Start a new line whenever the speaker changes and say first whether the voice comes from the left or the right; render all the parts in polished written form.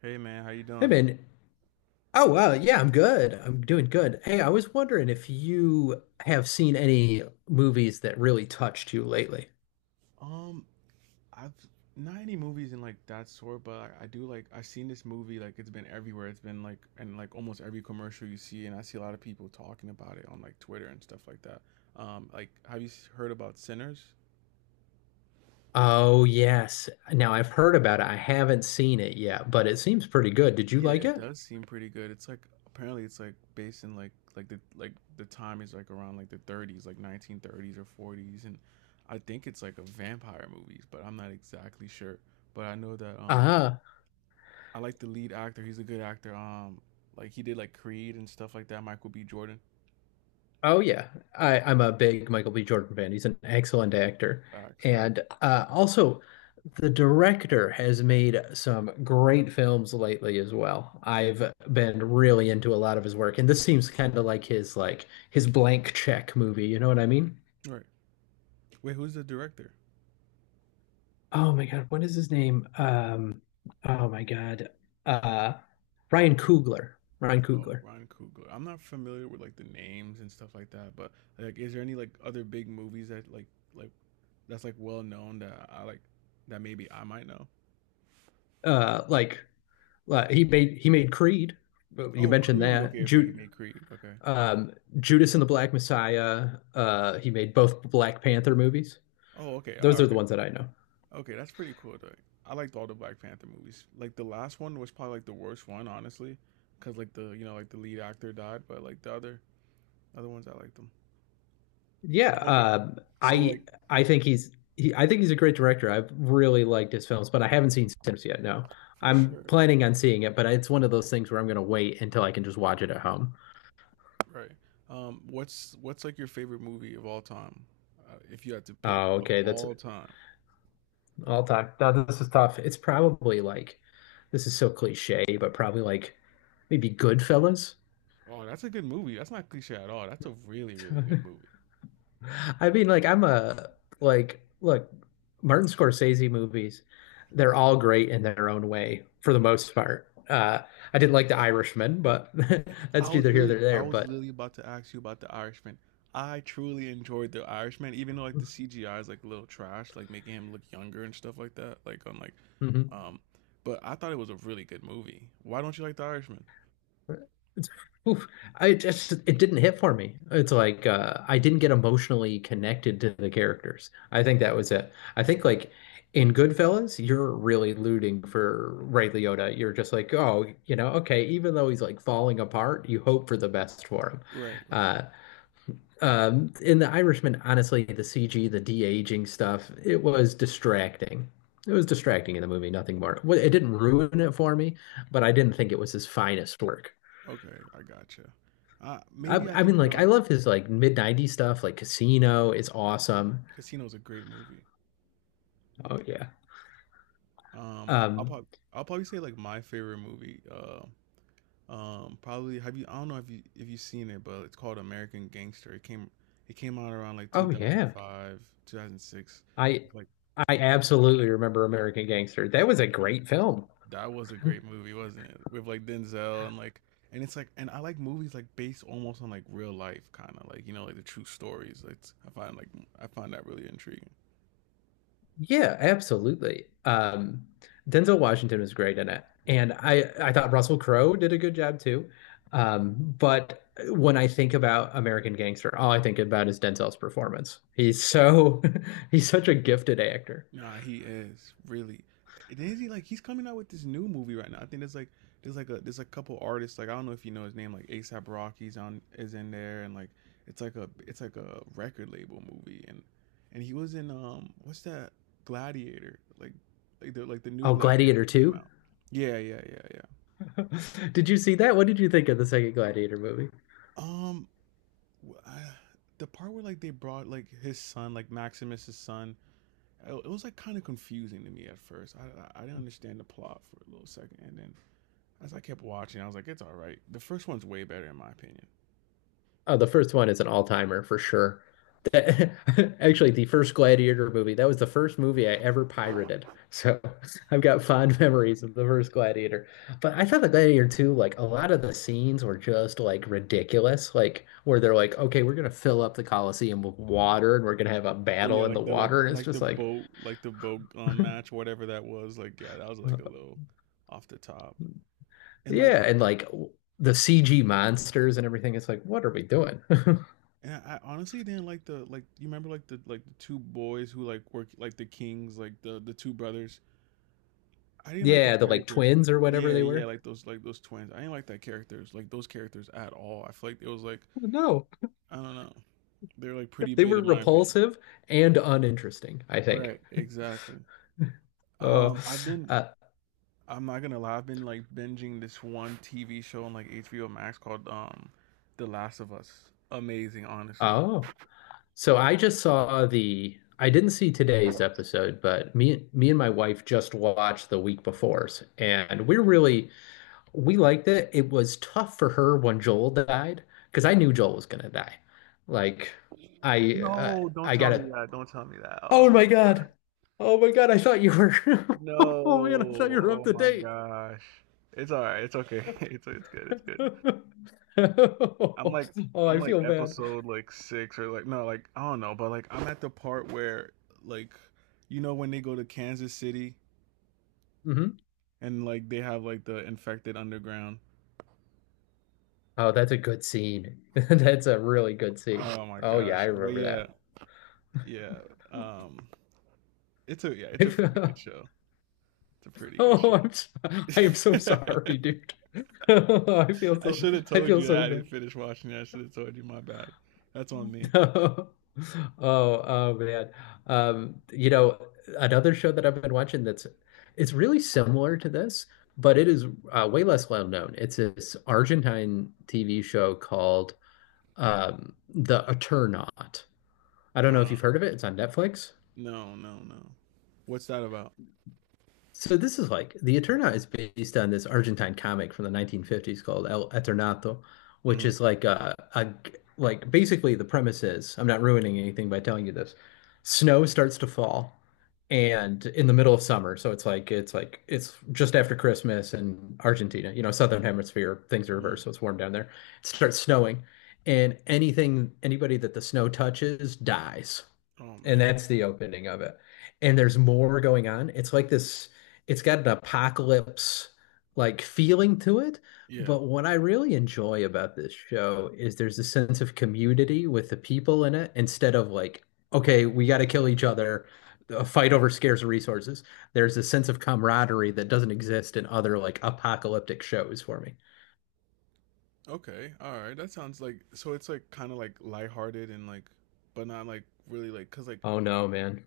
right: Hey man, how you
left: Hey
right: doing?
left: man. Oh wow, yeah, I'm good. I'm doing good. Hey, I was wondering if you have seen any movies that really touched you lately.
right: Um, I've not any movies in like that sort, but I do like I've seen this movie like it's been everywhere. It's been like in like almost every commercial you see, and I see a lot of people talking about it on like Twitter and stuff like that. Like have you heard about Sinners?
left: Oh yes. Now I've heard about it. I haven't seen it yet, but it seems pretty good. Did you
right: Yeah,
left: like
right: it
left: it?
right: does seem pretty good. It's like apparently it's like based in like the time is like around like the 30s, like 1930s or 40s, and I think it's like a vampire movies, but I'm not exactly sure. But I know that
left: Uh huh.
right: I like the lead actor. He's a good actor. Like he did like Creed and stuff like that. Michael B. Jordan.
left: Oh yeah, I'm a big Michael B. Jordan fan. He's an excellent actor,
right: Facts, right?
left: and also the director has made some great films lately as well. I've been really into a lot of his work, and this seems kind of like his blank check movie. You know what I mean?
right: Right. Wait, who's the director?
left: Oh my God, what is his name? Oh my God, uh, Ryan Coogler. Ryan
right: Oh,
left: Coogler.
right: Ryan Coogler. I'm not familiar with like the names and stuff like that, but like, is there any like other big movies that like that's like well known that I like that maybe I might know?
left: Uh, like he made Creed. You
right: Oh,
left: mentioned
right: Creed.
left: that.
right: Okay, okay, he
left: Ju
right: made Creed. Okay.
left: Um, Judas and the Black Messiah. He made both Black Panther movies.
right: Oh, okay, all
left: Those are the
right: right.
left: ones that I know.
right: Okay, that's pretty cool though. I liked all the Black Panther movies. Like the last one was probably like the worst one, honestly, because like the you know like the lead actor died, but like the other ones I like them.
left: Yeah,
right: Okay. So like
left: I think I think he's a great director. I've really liked his films, but I haven't seen Sims yet. No,
right: for
left: I'm
right: sure.
left: planning on seeing it, but it's one of those things where I'm going to wait until I can just watch it at home.
right: Right. What's like your favorite movie of all time? If you had to pick
left: Oh,
right: of
left: okay, that's
right: all time.
left: all time. No, this is tough. It's probably like this is so cliche, but probably like maybe Goodfellas.
right: Oh, that's a good movie. That's not cliche at all. That's a really good movie.
left: I mean, like I'm a like look, Martin Scorsese movies, they're all great in their own way for the most part. I didn't like The Irishman, but
right: I
left: that's
right: was
left: neither here
right: literally
left: nor
right: I
left: there.
right: was
left: But
right: literally about to ask you about The Irishman. I truly enjoyed The Irishman even though like the CGI is like a little trash, like making him look younger and stuff like that, like on like um but I thought it was a really good movie. Why don't you like The Irishman?
left: It's, oof, I just it didn't hit for me. It's like I didn't get emotionally connected to the characters. I think that was it. I think like in Goodfellas, you're really rooting for Ray Liotta. You're just like, oh, you know, okay, even though he's like falling apart, you hope for the best for him.
right: Right, right.
left: Uh, in The Irishman, honestly, the CG, the de-aging stuff, it was distracting. It was distracting in the movie, nothing more. Well, it didn't ruin it for me, but I didn't think it was his finest work.
right: Okay, I gotcha.
left: I
right: Maybe I
left: I mean
right: think they were
left: like I
right: like
left: love his like mid 90s stuff like Casino is awesome.
right: Casino's a great movie.
left: Oh yeah.
right: Um, I'll
left: Um
right: probably I'll probably say like my favorite movie. Probably have you? I don't know if you if you've seen it, but it's called American Gangster. It came out around like
left: oh yeah.
right: 2005, 2006.
left: I
right: Like
left: I absolutely remember American Gangster. That was a great film.
right: that was a great movie, wasn't it? With like Denzel and like and it's like and I like movies like based almost on like real life, kind of like you know like the true stories. It's I find like I find that really intriguing.
left: Yeah, absolutely. Um, Denzel Washington was great in it. And I thought Russell Crowe did a good job too. Um, but when I think about American Gangster, all I think about is Denzel's performance. He's so he's such a gifted actor.
right: Nah, he is really. And is he like he's coming out with this new movie right now? I think there's like a there's a couple artists like I don't know if you know his name like ASAP Rocky's on is in there and like it's like a record label movie and he was in what's that Gladiator like the new
left: Oh,
right: Gladiator
left: Gladiator
right: that came
left: 2?
right: out. Yeah, yeah, yeah, yeah.
left: Did you see that? What did you think of the second Gladiator movie?
right: Um, wh- I, the part where like they brought like his son like Maximus's son it it was like kind of confusing to me at first. I didn't understand the plot for a little second, and then as I kept watching, I was like, it's all right. The first one's way better in my opinion.
left: Oh, the first one is an all-timer for sure. That, actually, the first Gladiator movie, that was the first movie I ever pirated. So I've got fond memories of the first Gladiator. But I thought the Gladiator 2, like a lot of the scenes were just like ridiculous, like where they're like, okay, we're gonna fill up the Colosseum with water and we're gonna have a
right: Oh yeah,
left: battle in the
right: like
left: water. And it's
right: the
left: just like,
right: boat like the boat match whatever that was. Like yeah, that was
left: "Uh,
right: like a little off the top. And like
left: yeah, and like the CG monsters and everything. It's like, what are we doing?
right: and I, honestly didn't like the like you remember like the two boys who like were like the kings like the two brothers. I didn't like those
left: Yeah, the like
right: characters.
left: twins or whatever
right: Yeah,
left: they
right: yeah,
left: were.
right: like those twins. I didn't like that characters like those characters at all. I feel like it was like
left: No.
right: I don't know. They're like pretty
left: They
right: big
left: were
right: in my opinion.
left: repulsive and uninteresting, I think.
right: Right. Exactly.
left: Uh,
right: Um, I've been
left: uh,
right: I'm not gonna lie. I've been like binging this one TV show on like HBO Max called The Last of Us. Amazing, honestly.
left: oh, so I just saw the. I didn't see today's episode, but me and my wife just watched the week before's, and we really we liked it. It was tough for her when Joel died because I knew Joel was gonna die. Like,
right: No, don't
left: I
right: tell
left: got
right: me
left: it.
right: that. Don't tell me that.
left: Oh
right: Oh
left: my
right: my god.
left: God! Oh my God! I thought you were.
right: No.
left: Oh man, I thought you were up
right: Oh
left: to
right: my
left: date.
right: gosh. It's all right. It's okay. It's good. It's good. I'm like
left: Oh,
right: I'm
left: I
right: like
left: feel bad.
right: episode like 6 or like no, like I don't know, but like I'm at the part where like you know when they go to Kansas City
left: Hmm.
right: and like they have like the infected underground.
left: Oh, that's a good scene. That's a really good scene.
right: Oh my
left: Oh yeah, I
right: gosh. But
left: remember
right: yeah, yeah. Um it's a yeah, it's a pretty good
left: that.
right: show. It's a pretty good
left: Oh,
right: show.
left: I'm so, I am so sorry, dude. I feel
right: I
left: so
right: should have
left: I
right: told
left: feel
right: you that
left: so
right: I didn't
left: bad.
right: finish watching it. I should have told you my bad. That's on me.
left: Oh, oh man. You know, another show that I've been watching that's it's really similar to this, but it is way less well known. It's this Argentine TV show called The Eternaut. I don't know if
right: Uh,
left: you've heard of it. It's on Netflix.
right: no, no, no. What's that about?
left: So this is like The Eternaut is based on this Argentine comic from the 1950s called El Eternato, which
right: Hmm.
left: is like a like basically the premise is I'm not ruining anything by telling you this. Snow starts to fall and in the middle of summer, so it's like it's just after Christmas in Argentina, you know, southern hemisphere, things are
right: Hmm.
left: reversed, so it's warm down there. It starts snowing and anything anybody that the snow touches dies.
right: Oh
left: And
right: man.
left: that's the opening of it. And there's more going on. It's like this, it's got an apocalypse like feeling to it.
right: Yeah.
left: But what I really enjoy about this show is there's a sense of community with the people in it instead of like, okay, we got to kill each other, a fight over scarce resources. There's a sense of camaraderie that doesn't exist in other like apocalyptic shows for me.
right: Okay. All right. That sounds like so it's like kind of like lighthearted and like but not like really like cuz like
left: Oh no, man.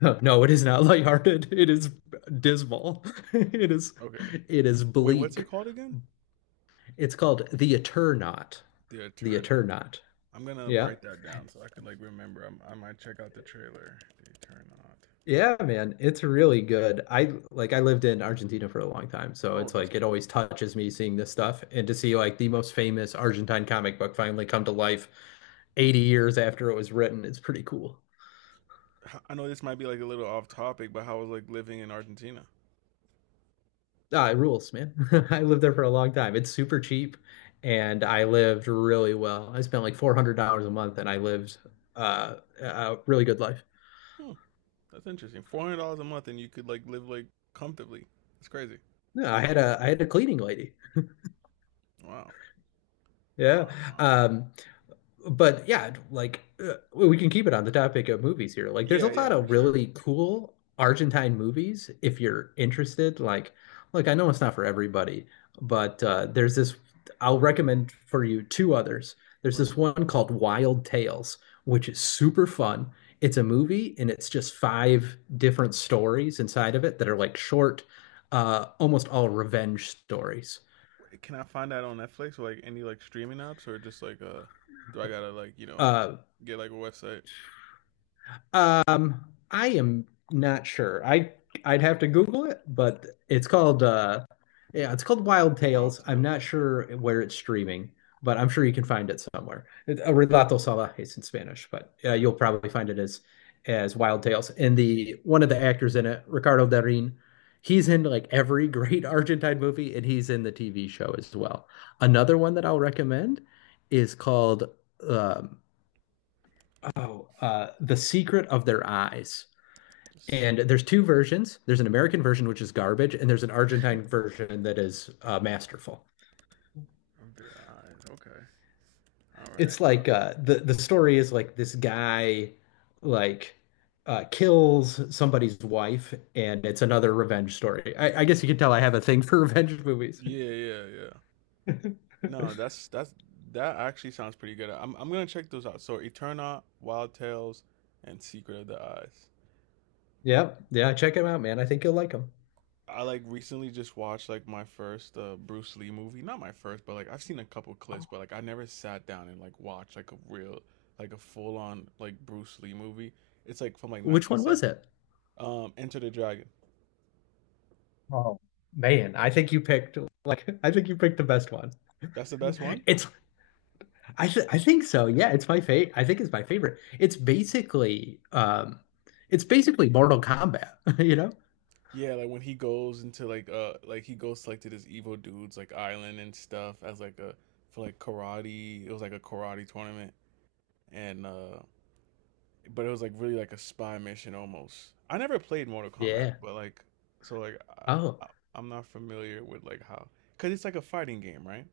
left: No, it is not lighthearted. It is dismal. It is
right: okay.
left: it is
right: Wait, what's it
left: bleak.
right: called again?
left: It's called The Eternaut.
right: The
left: The
right: Turn Up.
left: Eternaut.
right: I'm gonna
left: Yeah.
right: write that down so I can like remember. I might check out the trailer. The Turn Up.
left: Yeah, man. It's really good. I lived in Argentina for a long time, so
right: Oh,
left: it's
right: that's.
left: like it
right: Pretty.
left: always touches me seeing this stuff and to see like the most famous Argentine comic book finally come to life 80 years after it was written. It's pretty cool.
right: I know this might be like a little off topic, but how was like living in Argentina?
left: Ah, it rules, man. I lived there for a long time. It's super cheap and I lived really well. I spent like $400 a month and I lived a really good life.
right: Hmm, that's interesting. $400 a month, and you could like live like comfortably. That's crazy.
left: Yeah, I had a cleaning lady.
right: Wow,
left: Yeah.
right: wow, wow.
left: Um, but yeah, like we can keep it on the topic of movies here. Like, there's a
right: Yeah, yeah,
left: lot
right: for
left: of
right: sure.
left: really cool Argentine movies if you're interested. Like I know it's not for everybody, but there's this. I'll recommend for you two others. There's
right: Right.
left: this one called Wild Tales, which is super fun. It's a movie, and it's just five different stories inside of it that are like short, almost all revenge stories.
right: Wait, can I find that on Netflix or like any like streaming apps, or just like do I gotta like you know
left: Uh,
right: get like a website?
left: I am not sure. I'd have to Google it, but it's called yeah, it's called Wild
right: Wild
left: Tales. I'm not
right: Tales.
left: sure where it's streaming, but I'm sure you can find it somewhere. Relato Salvajes in Spanish, but
right: All right.
left: you'll probably find it as Wild Tales. And the one of the actors in it, Ricardo Darín, he's in like every great Argentine movie, and he's in the TV show as well. Another one that I'll recommend is called um, oh, The Secret of Their Eyes. And
right: Seek
left: there's two versions. There's an American version, which is garbage, and there's an Argentine version that is masterful.
right: of their eyes. Okay. All right.
left: It's like the story is like this guy like kills somebody's wife, and it's another revenge story. I guess you can tell I have a thing for revenge movies.
right: Yeah, yeah, yeah. No, that's that actually sounds pretty good. I'm gonna check those out. So Eterna, Wild Tales, and Secret of the Eyes.
left: Yeah, yeah, check him out, man. I think you'll like him.
right: I like recently just watched like my first Bruce Lee movie. Not my first, but like I've seen a couple clips, but like I never sat down and like watched like a real like a full on like Bruce Lee movie. It's like from like
left: Which one was
right: 1970.
left: it?
right: Enter the Dragon.
left: Oh man, I think you picked the best one.
right: That's the best one.
left: It's I think so. Yeah, it's my favorite. I think it's my favorite. It's basically Mortal Kombat, you know?
right: Yeah, like when he goes into like he goes to like to this evil dude's like island and stuff as like a for like karate. It was like a karate tournament and but it was like really like a spy mission almost. I never played Mortal Kombat,
left: Yeah.
right: but like so like
left: Oh,
right: I I'm not familiar with like how because it's like a fighting game, right?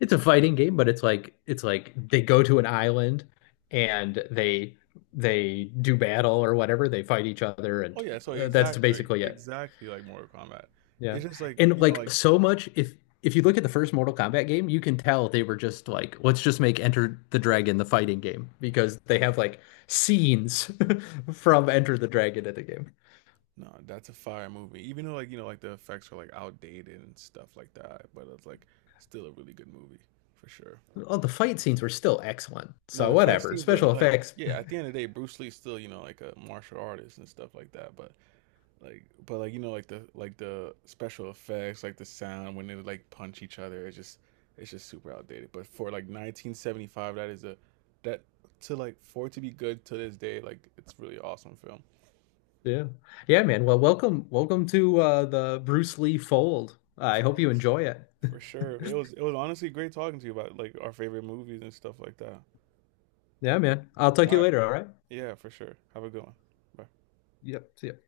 left: it's a fighting game, but it's like they go to an island and they do battle or whatever. They fight each other
right: Oh
left: and
right: yeah, so
left: that's
right: exactly
left: basically it.
right: exactly like Mortal Kombat.
left: Yeah.
right: It's just like
left: And
right: you know
left: like
right: like
left: so much if you look at the first Mortal Kombat game, you can tell they were just like, let's just make Enter the Dragon the fighting game because they have like scenes from Enter the Dragon in the game.
right: no, that's a fire movie. Even though like you know like the effects are like outdated and stuff like that, but it's like still a really good movie for sure.
left: All the fight scenes were still excellent.
right: No,
left: So
right: the fight
left: whatever.
right: scenes were
left: Special
right: like
left: effects.
right: yeah. At the end of the day, Bruce Lee's still you know like a martial artist and stuff like that. But like you know like the special effects, like the sound when they like punch each other, it's just super outdated. But for like 1975, that is a that to like for it to be good to this day, like it's really awesome film.
left: Yeah. Yeah, man. Well, welcome to the Bruce Lee fold. I hope you enjoy it.
right: For sure. It was honestly great talking to you about like our favorite movies and stuff like that.
left: Yeah, man. I'll talk
right: All
left: to you
right: right.
left: later, all right?
right: Yeah, for sure. Have a good one. Bye.
left: Yep. See ya.